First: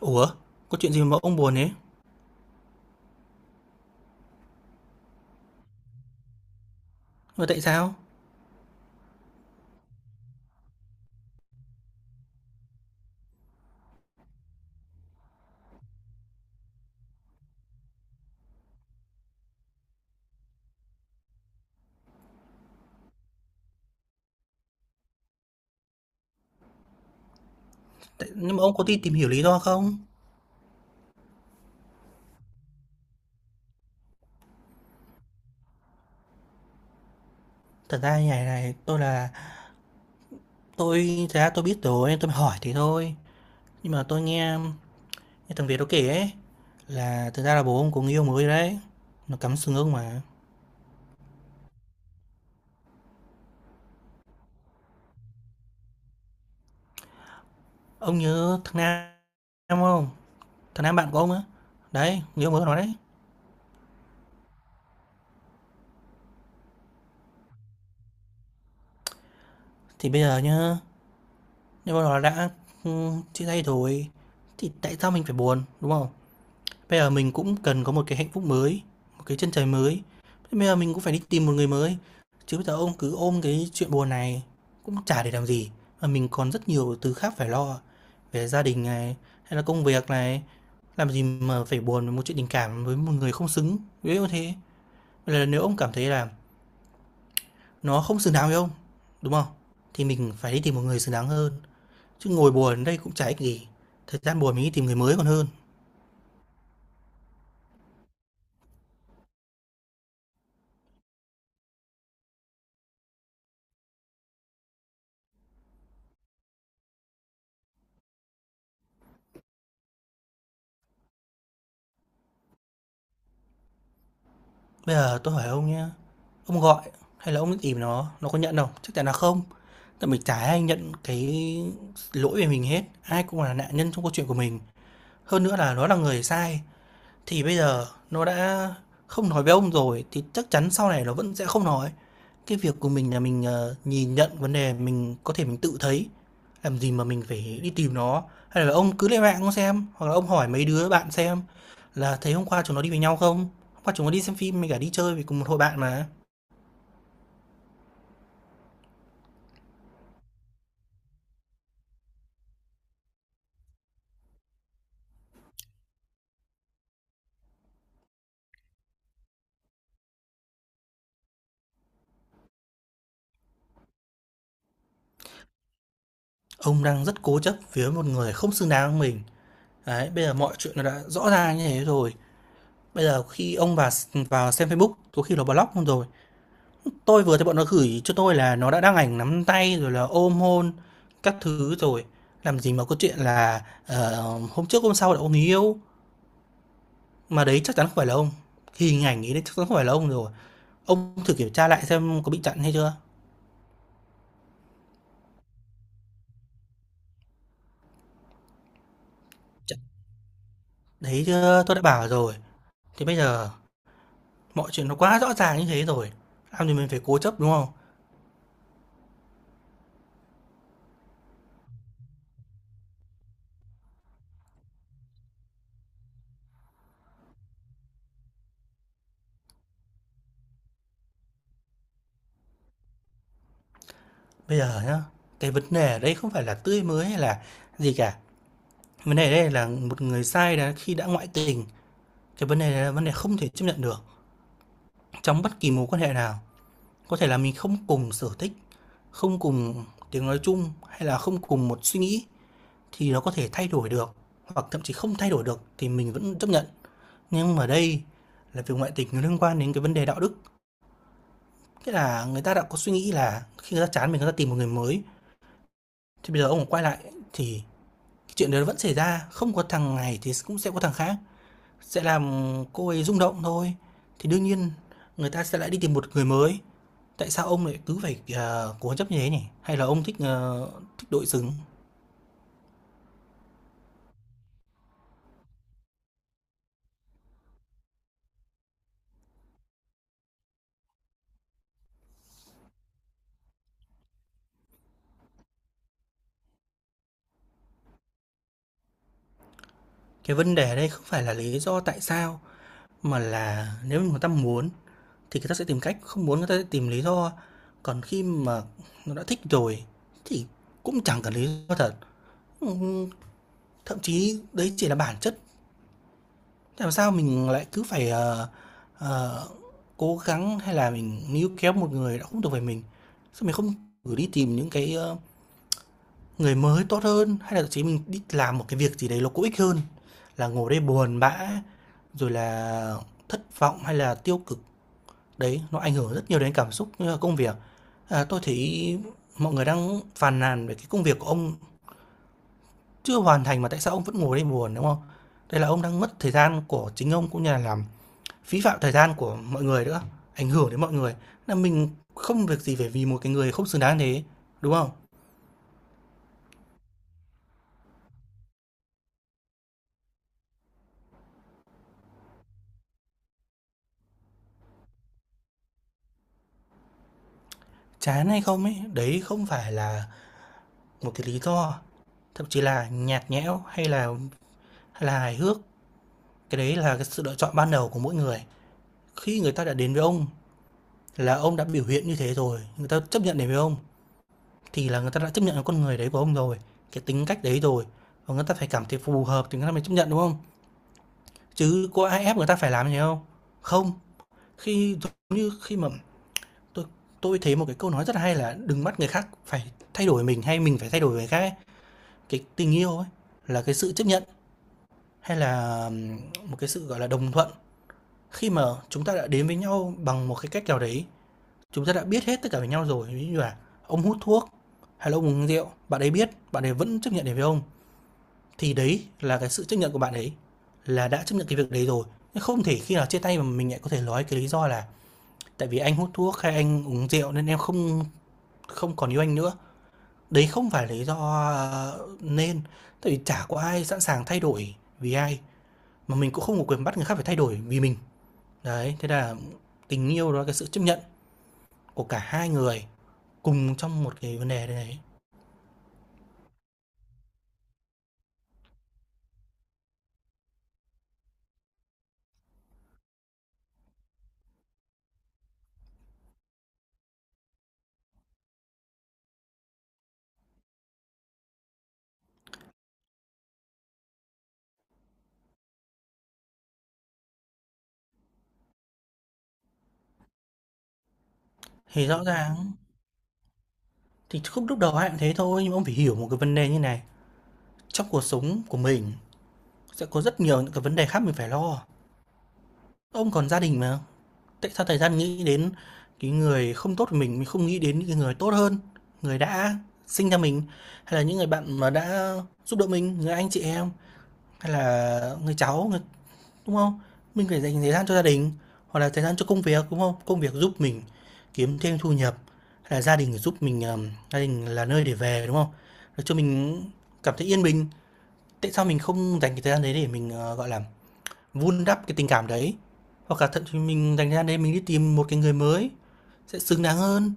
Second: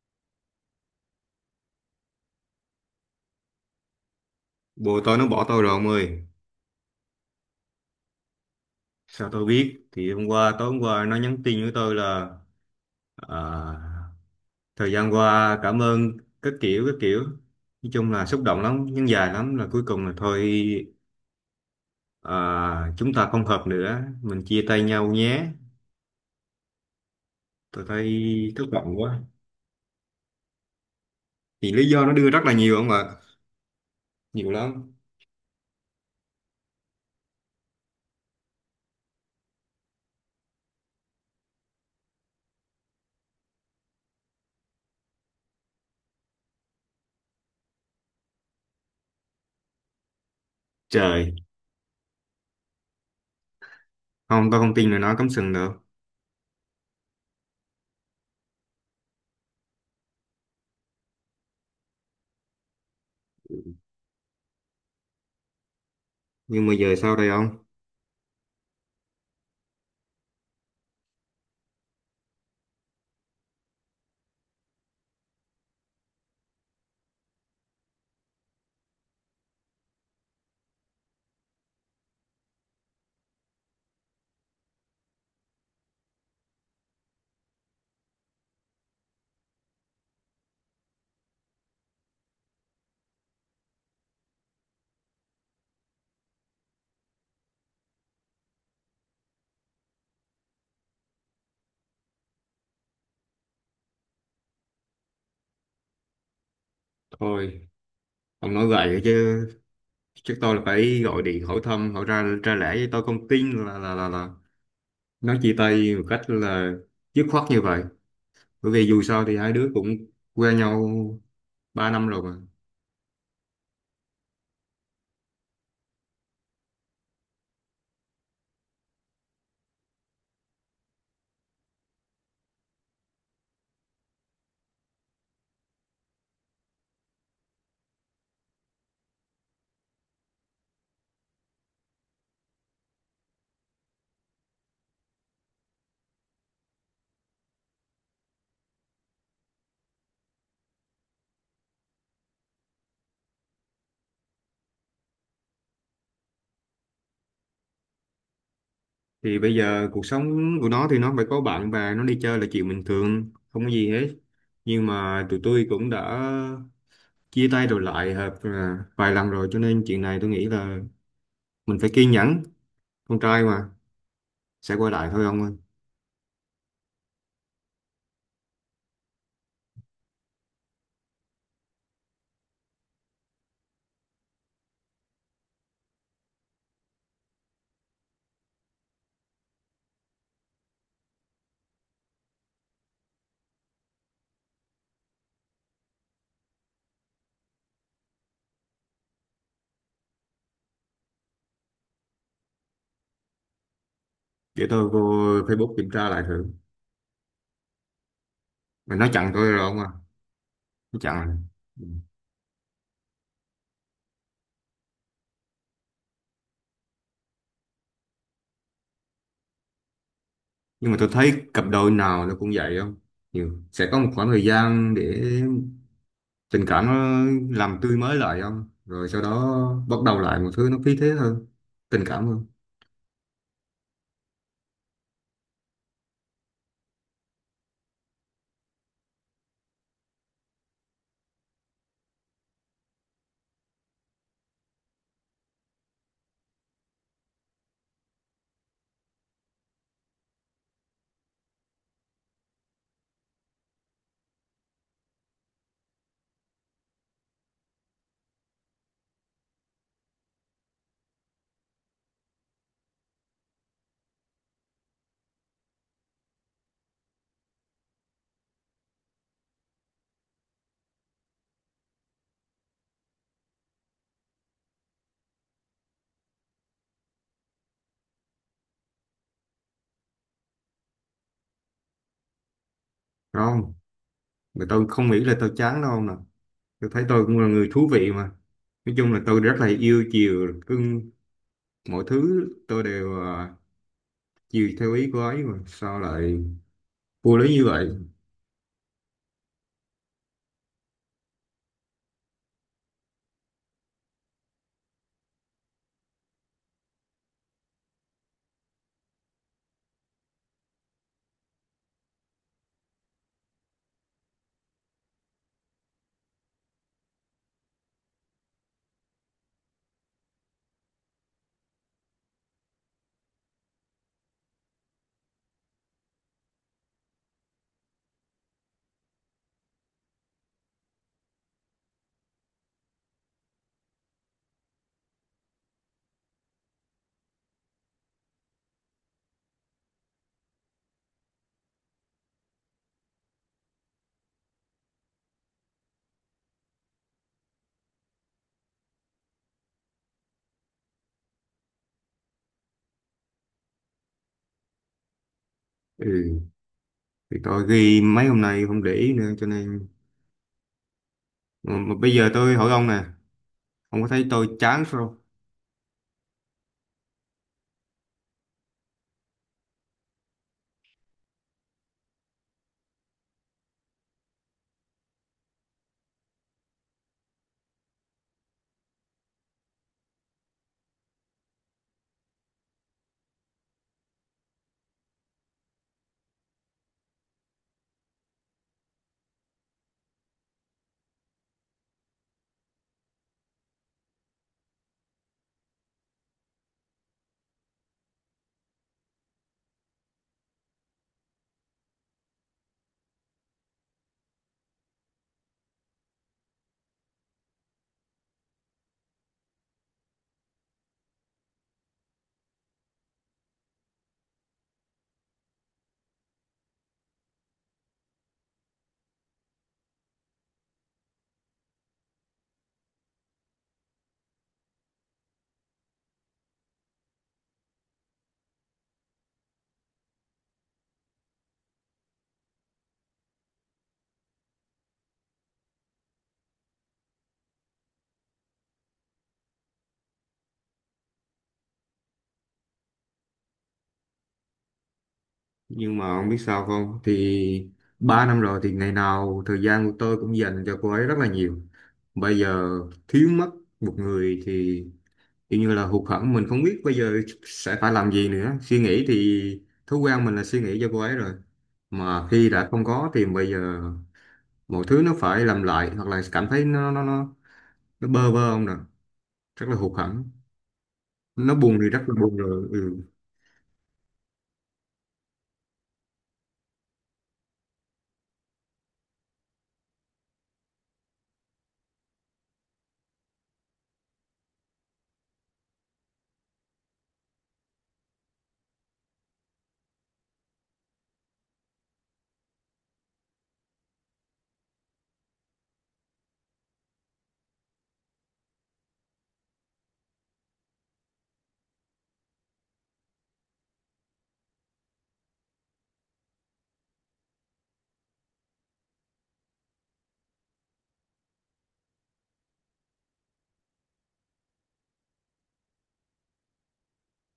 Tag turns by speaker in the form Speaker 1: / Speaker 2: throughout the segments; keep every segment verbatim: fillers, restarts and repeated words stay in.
Speaker 1: Ủa, có chuyện gì mà ông buồn thế?
Speaker 2: Bồ tôi nó bỏ tôi rồi ông ơi.
Speaker 1: Mà tại sao?
Speaker 2: Sao tôi biết? Thì hôm qua, tối hôm qua nó nhắn tin với tôi là à, thời gian qua cảm ơn các kiểu các kiểu. Nói chung là xúc động lắm, nhưng dài lắm là cuối cùng là thôi à, chúng ta không hợp nữa, mình chia tay nhau nhé. Tôi thấy
Speaker 1: Tại, nhưng mà
Speaker 2: thất
Speaker 1: ông có
Speaker 2: vọng
Speaker 1: đi tìm
Speaker 2: quá.
Speaker 1: hiểu lý do không?
Speaker 2: Thì lý do nó đưa rất là nhiều không ạ, nhiều lắm.
Speaker 1: Thật ra như này này, tôi là tôi thật ra tôi biết rồi, nên tôi mới hỏi thế thôi. Nhưng mà tôi nghe, nghe thằng Việt nó kể ấy là thật ra là bố ông có người yêu mới đấy. Nó cắm sừng ông mà.
Speaker 2: Trời, không tôi không tin là nó cắm sừng được.
Speaker 1: Ông nhớ thằng Nam Nam không? Thằng Nam bạn của ông á. Đấy, người yêu mới của nó đấy.
Speaker 2: Nhưng mà giờ sao đây ông?
Speaker 1: Thì bây giờ nhá, nếu mà nó đã ừ, chia tay rồi thì tại sao mình phải buồn, đúng không? Bây giờ mình cũng cần có một cái hạnh phúc mới, một cái chân trời mới. Bây giờ mình cũng phải đi tìm một người mới. Chứ bây giờ ông cứ ôm cái chuyện buồn này cũng chả để làm gì. Mà mình còn rất nhiều thứ khác phải lo. Về gia đình này, hay là công việc này. Làm gì mà phải buồn với một chuyện tình cảm với một người không xứng. Ví dụ thế. Vậy là nếu ông cảm thấy là nó không xứng đáng với ông, đúng không? Thì mình phải đi tìm một người xứng đáng hơn. Chứ ngồi buồn ở đây cũng chả ích gì. Thời gian buồn mình đi tìm người mới còn hơn.
Speaker 2: Thôi, ông nói vậy chứ chắc tôi là phải gọi điện hỏi thăm, hỏi ra ra lẽ, với tôi không tin là là là là nói chia tay một cách là dứt khoát như vậy. Bởi vì dù sao thì hai đứa cũng quen nhau ba năm rồi mà.
Speaker 1: Bây giờ tôi hỏi ông nhé, ông gọi hay là ông tìm nó, nó có nhận không? Chắc chắn là không. Tại mình chả ai nhận cái lỗi về mình hết, ai cũng là nạn nhân trong câu chuyện của mình. Hơn nữa là nó là người sai, thì bây giờ nó đã không nói với ông rồi thì chắc chắn sau này nó vẫn sẽ không nói. Cái việc của mình là mình, ờ, nhìn nhận vấn đề mình có thể mình tự thấy, làm gì mà mình phải đi tìm nó. Hay là ông cứ lên mạng ông xem, hoặc là ông hỏi mấy đứa bạn xem là thấy hôm qua chúng nó đi với nhau không? Hôm qua chúng nó đi xem phim với cả đi chơi với cùng một hội bạn mà."
Speaker 2: Thì bây giờ cuộc sống của nó thì nó phải có bạn bè, nó đi chơi là chuyện bình thường, không có gì hết. Nhưng mà tụi tôi cũng đã chia tay rồi lại hợp à, vài lần rồi cho nên chuyện này tôi nghĩ là mình phải kiên nhẫn, con trai mà sẽ quay lại thôi ông ơi.
Speaker 1: Ông đang rất cố chấp với một người không xứng đáng với mình. Đấy, bây giờ mọi chuyện nó đã rõ ra như thế rồi, bây giờ khi ông vào vào xem Facebook, có khi nó block luôn rồi. Tôi vừa thấy bọn nó gửi cho tôi là nó đã đăng ảnh nắm tay rồi là ôm hôn các thứ rồi, làm gì mà có chuyện là, ờ, hôm trước hôm sau là ông người yêu, mà đấy chắc chắn không phải là ông. Hình ảnh ấy đấy chắc chắn không phải là ông rồi. Ông thử kiểm tra lại xem có bị chặn hay chưa?
Speaker 2: Để tôi vô Facebook kiểm tra lại thử. Mà nó chặn tôi rồi ông
Speaker 1: Chặn
Speaker 2: à.
Speaker 1: đấy
Speaker 2: Chặn rồi.
Speaker 1: chưa tôi đã
Speaker 2: Ừ.
Speaker 1: bảo rồi. Thì bây giờ mọi chuyện nó quá rõ ràng như thế rồi, làm gì mình phải cố chấp, đúng không?
Speaker 2: Nhưng mà tôi thấy cặp đôi nào nó cũng vậy không? Nhiều. Sẽ có một khoảng thời gian để tình cảm nó làm tươi mới lại không? Rồi sau đó bắt đầu lại một thứ nó phí thế hơn, tình cảm hơn.
Speaker 1: Bây giờ nhá, cái vấn đề ở đây không phải là tươi mới hay là gì cả, vấn đề ở đây là một người sai đã khi đã ngoại tình, cái vấn đề này là vấn đề không thể chấp nhận được. Trong bất kỳ mối quan hệ nào, có thể là mình không cùng sở thích, không cùng tiếng nói chung hay là không cùng một suy nghĩ thì nó có thể thay đổi được, hoặc thậm chí không thay đổi được thì mình vẫn chấp nhận. Nhưng mà đây là việc ngoại tình nó liên quan đến cái vấn đề đạo đức. Nghĩa là người ta đã có suy nghĩ là khi người ta chán mình người ta tìm một người mới thì bây giờ ông quay lại thì cái chuyện đó vẫn xảy ra, không có thằng này thì cũng sẽ có thằng khác. Sẽ làm cô ấy rung động thôi, thì đương nhiên người ta sẽ lại đi tìm một người mới. Tại sao ông lại cứ phải, ờ, cố chấp như thế nhỉ? Hay là ông thích, ờ, thích đội xứng?
Speaker 2: Đúng không? Mà tôi không nghĩ là tôi chán đâu nè. Tôi thấy tôi cũng là người thú vị mà. Nói chung là tôi rất là yêu chiều, cưng mọi thứ tôi đều à, chiều theo ý của ấy mà. Sao lại vô lý như vậy?
Speaker 1: Cái vấn đề ở đây không phải là lý do tại sao, mà là nếu người ta muốn thì người ta sẽ tìm cách, không muốn người ta sẽ tìm lý do. Còn khi mà nó đã thích rồi thì cũng chẳng cần lý do thật. Thậm chí đấy chỉ là bản chất. Làm sao mình lại cứ phải, ờ, ờ, cố gắng hay là mình níu kéo một người đã không thuộc về mình? Sao mình không thử đi tìm những cái, ơ, người mới tốt hơn, hay là thậm chí mình đi làm một cái việc gì đấy nó có ích hơn là ngồi đây buồn bã, rồi là thất vọng hay là tiêu cực. Đấy, nó ảnh hưởng rất nhiều đến cảm xúc như là công việc. À, tôi thấy mọi người đang phàn nàn về cái công việc của ông chưa hoàn thành mà tại sao ông vẫn ngồi đây buồn, đúng không? Đây là ông đang mất thời gian của chính ông cũng như là làm phí phạm thời gian của mọi người nữa, ảnh hưởng đến mọi người. Là mình không việc gì phải vì một cái người không xứng đáng thế, đúng không?
Speaker 2: Ừ. Thì tôi ghi mấy hôm nay không để ý nữa cho nên... Mà, mà bây giờ tôi hỏi ông nè, ông có thấy tôi chán không?
Speaker 1: Chán hay không ấy, đấy không phải là một cái lý do, thậm chí là nhạt nhẽo hay là hay là hài hước, cái đấy là cái sự lựa chọn ban đầu của mỗi người. Khi người ta đã đến với ông là ông đã biểu hiện như thế rồi, người ta chấp nhận đến với ông thì là người ta đã chấp nhận con người đấy của ông rồi, cái tính cách đấy rồi. Và người ta phải cảm thấy phù hợp thì người ta mới chấp nhận đúng không? Chứ có ai ép người ta phải làm gì không? Không. Khi giống như khi mà tôi tôi thấy một cái câu nói rất là hay là "Đừng bắt người khác phải thay đổi mình hay mình phải thay đổi người khác" ấy. Cái tình yêu ấy là cái sự chấp nhận hay là, một cái sự, gọi là, đồng thuận. Khi mà chúng ta đã đến với nhau bằng một cái cách nào đấy, chúng ta đã biết hết tất cả về nhau rồi, ví dụ như là ông hút thuốc hay là ông uống rượu, bạn ấy biết, bạn ấy vẫn chấp nhận đến với ông, thì đấy là cái sự chấp nhận của bạn ấy, là đã chấp nhận cái việc đấy rồi. Không thể khi nào chia tay mà mình lại có thể nói cái lý do là tại vì anh hút thuốc hay anh uống rượu nên em không không còn yêu anh nữa. Đấy không phải lý do, ờ, nên, tại vì chả có ai sẵn sàng thay đổi vì ai, mà mình cũng không có quyền bắt người khác phải thay đổi vì mình. Đấy, thế là tình yêu đó là cái sự chấp nhận của cả hai người cùng trong một cái vấn đề đấy.
Speaker 2: Nhưng mà ông biết sao không? Thì ba năm rồi thì ngày nào thời gian của tôi cũng dành cho cô ấy rất là nhiều. Bây giờ thiếu mất một người thì kiểu như là hụt hẫng, mình không biết bây giờ sẽ phải làm gì nữa. Suy nghĩ thì thói quen mình là suy nghĩ cho cô ấy rồi. Mà khi đã không có thì bây giờ mọi thứ nó phải làm lại, hoặc là cảm thấy nó nó nó nó bơ vơ không nè, rất là hụt hẫng. Nó buồn thì rất
Speaker 1: Thì
Speaker 2: là
Speaker 1: rõ
Speaker 2: buồn rồi.
Speaker 1: ràng
Speaker 2: Ừ.
Speaker 1: thì khúc lúc đầu ai cũng thế thôi, nhưng mà ông phải hiểu một cái vấn đề như này, trong cuộc sống của mình sẽ có rất nhiều những cái vấn đề khác mình phải lo. Ông còn gia đình mà. Tại sao thời gian nghĩ đến cái người không tốt của mình, mình không nghĩ đến những cái người tốt hơn, người đã sinh ra mình, hay là những người bạn mà đã giúp đỡ mình, người anh chị em, hay là người cháu, người đúng không? Mình phải dành thời gian cho gia đình, hoặc là thời gian cho công việc, đúng không? Công việc giúp mình kiếm thêm thu nhập, hay là gia đình giúp mình, ờm, gia đình là nơi để về, đúng không? Để cho mình cảm thấy yên bình. Tại sao mình không dành cái thời gian đấy để mình, ờ, gọi là, vun đắp cái tình cảm đấy, hoặc là thậm chí mình dành ra đấy mình đi tìm một cái người mới sẽ xứng đáng hơn,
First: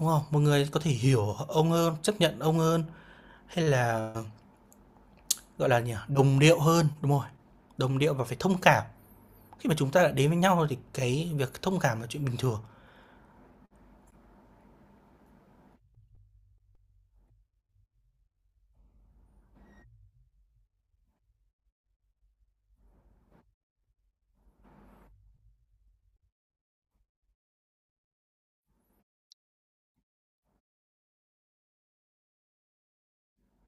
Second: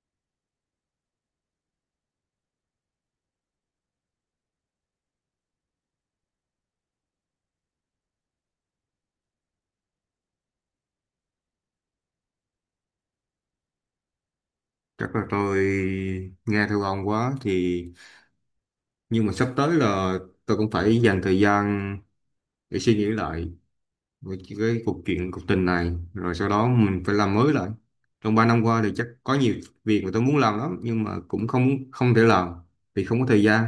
Speaker 1: đúng không? Một người có thể hiểu ông hơn, chấp nhận ông hơn, hay là, gọi là nhỉ, đồng điệu hơn, đúng rồi, đồng điệu và phải thông cảm. Khi mà chúng ta đã đến với nhau rồi thì cái việc thông cảm là chuyện bình thường.
Speaker 2: Chắc là tôi nghe theo ông quá, thì nhưng mà sắp tới là tôi cũng phải dành thời gian để suy nghĩ lại về cái cuộc chuyện cuộc tình này, rồi sau đó mình phải làm mới lại. Trong ba năm qua thì chắc có nhiều việc mà tôi muốn làm lắm nhưng mà cũng không không thể làm vì không có thời gian,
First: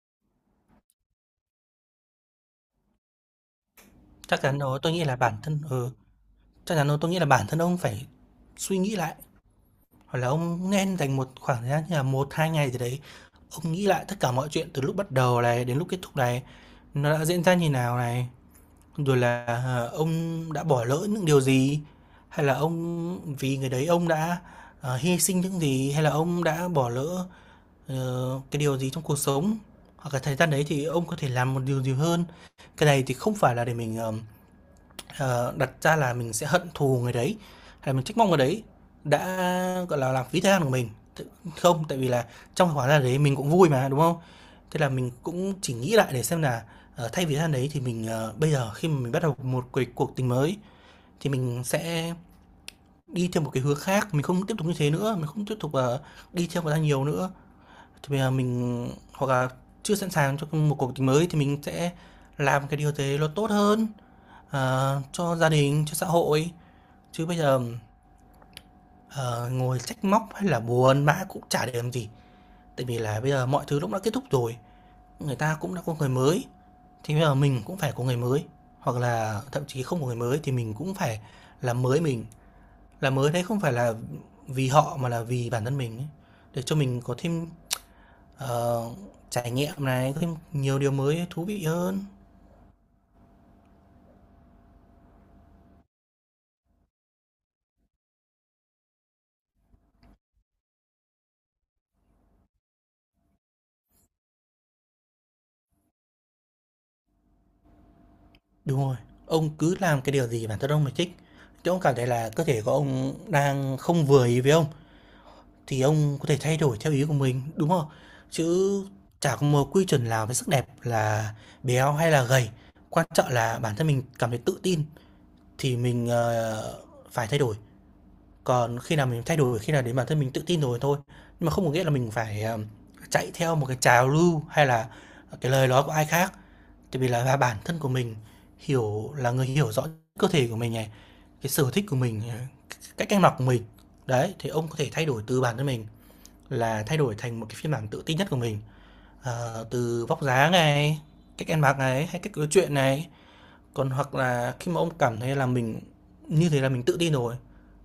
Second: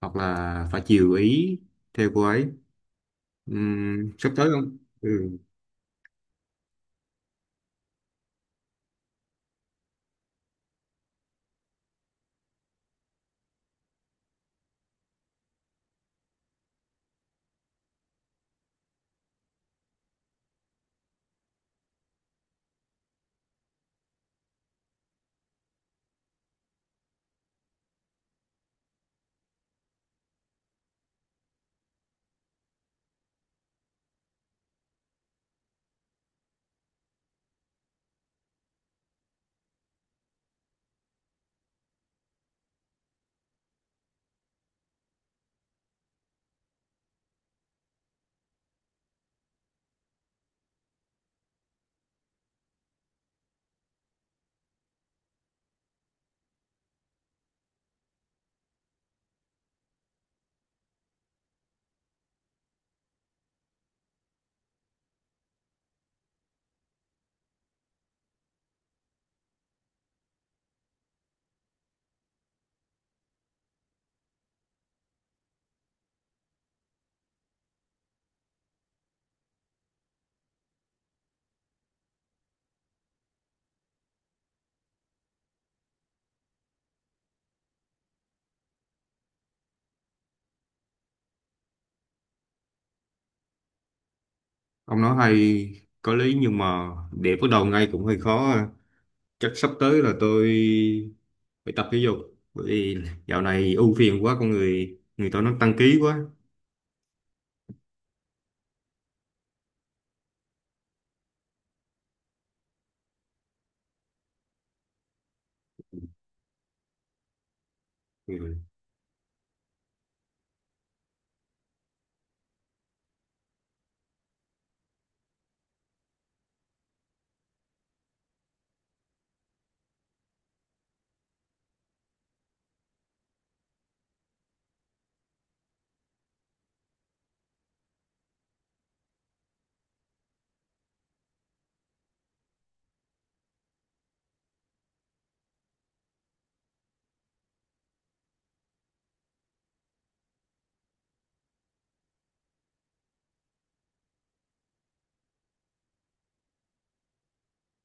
Speaker 2: hoặc là phải chiều ý theo cô ấy. Ừm, sắp
Speaker 1: Chắc
Speaker 2: tới
Speaker 1: chắn
Speaker 2: không
Speaker 1: đó, tôi nghĩ là bản
Speaker 2: ừ,
Speaker 1: thân ừ, Chắc chắn đó, tôi nghĩ là bản thân ông phải suy nghĩ lại. Hoặc là ông nên dành một khoảng thời gian như là một hai ngày gì đấy, ông nghĩ lại tất cả mọi chuyện từ lúc bắt đầu này đến lúc kết thúc này, nó đã diễn ra như nào này, rồi là, ờ, ông đã bỏ lỡ những điều gì, hay là ông vì người đấy ông đã, ờ, hy sinh những gì, hay là ông đã bỏ lỡ, ờ, cái điều gì trong cuộc sống. Hoặc là thời gian đấy thì ông có thể làm một điều gì hơn. Cái này thì không phải là để mình, ờm, Ờ, đặt ra là mình sẽ hận thù người đấy, hay là mình trách móc người đấy đã, gọi là, làm phí thời gian của mình. Không, tại vì là trong cái khoảng thời gian đấy mình cũng vui mà, đúng không? Thế là mình cũng chỉ nghĩ lại để xem là, ờ, thay vì thời gian đấy thì mình, ờ, bây giờ khi mà mình bắt đầu một cái cuộc tình mới thì mình sẽ đi theo một cái hướng khác, mình không tiếp tục như thế nữa, mình không tiếp tục, ờ, đi theo người ta nhiều nữa. Thì bây giờ mình hoặc là chưa sẵn sàng cho một cuộc tình mới thì mình sẽ làm cái điều gì đấy nó tốt hơn, ờ, cho gia đình, cho xã hội. Chứ bây giờ, ờ, ngồi trách móc hay là buồn bã cũng chả để làm gì, tại vì là bây giờ mọi thứ lúc đã kết thúc rồi, người ta cũng đã có người mới, thì bây giờ mình cũng phải có người mới, hoặc là thậm chí không có người mới thì mình cũng phải làm mới mình. Làm mới đấy không phải là vì họ mà là vì bản thân mình ấy, để cho mình có thêm, ờ, trải nghiệm này, có thêm nhiều điều mới thú vị hơn.
Speaker 2: ông nói hay có lý nhưng mà để bắt đầu ngay cũng hơi khó à. Chắc sắp tới là tôi phải tập thể dục, bởi vì dạo này ưu phiền quá, con người người tôi nó tăng ký quá.
Speaker 1: Đúng rồi, ông cứ làm cái điều gì bản thân ông là thích, chứ ông cảm thấy là cơ thể của ông đang không vừa ý với ông thì ông có thể thay đổi theo ý của mình, đúng không? Chứ
Speaker 2: Ừ.
Speaker 1: chả có một quy chuẩn nào về sắc đẹp là béo hay là gầy, quan trọng là bản thân mình cảm thấy tự tin thì mình, ờ, phải thay đổi. Còn khi nào mình thay đổi khi nào đến bản thân mình tự tin rồi thôi, nhưng mà không có nghĩa là mình phải, ờ, chạy theo một cái trào lưu hay là cái lời nói của ai khác. Tại vì là bản thân của mình hiểu là người hiểu rõ cơ thể của mình này, cái sở thích của mình, ờ, cách ăn mặc của mình. Đấy, thì ông có thể thay đổi từ bản thân mình. Là thay đổi thành một cái phiên bản tự tin nhất của mình, ờ, từ vóc dáng này, cách ăn mặc này, hay cách nói chuyện này. Còn hoặc là khi mà ông cảm thấy là mình như thế là mình tự tin rồi,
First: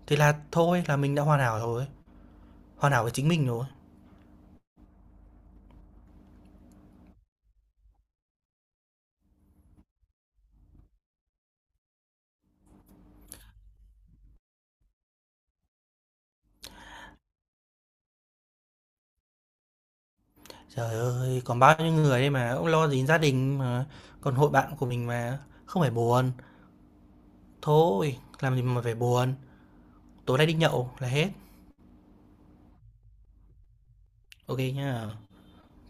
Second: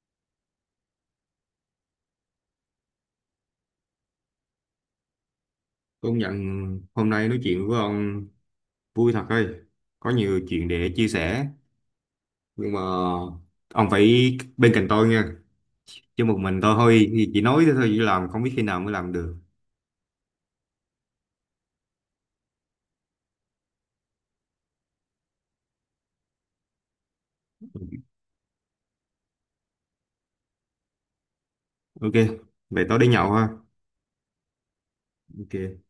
Speaker 1: thì là thôi là mình đã hoàn hảo rồi, hoàn hảo với chính mình rồi.
Speaker 2: Công nhận hôm nay nói chuyện với ông vui thật ơi, có nhiều chuyện để chia sẻ, nhưng mà ông phải bên cạnh tôi nha, chứ một mình tôi thôi thì chỉ nói thế thôi chỉ làm, không biết khi nào mới làm được.
Speaker 1: Trời ơi, còn bao nhiêu người đây mà, ông lo gì gia đình mà, còn hội bạn của mình mà, không phải buồn. Thôi, làm gì mà phải buồn, tối nay đi nhậu là hết.
Speaker 2: OK, vậy tối đi nhậu ha.
Speaker 1: OK nhá.
Speaker 2: OK.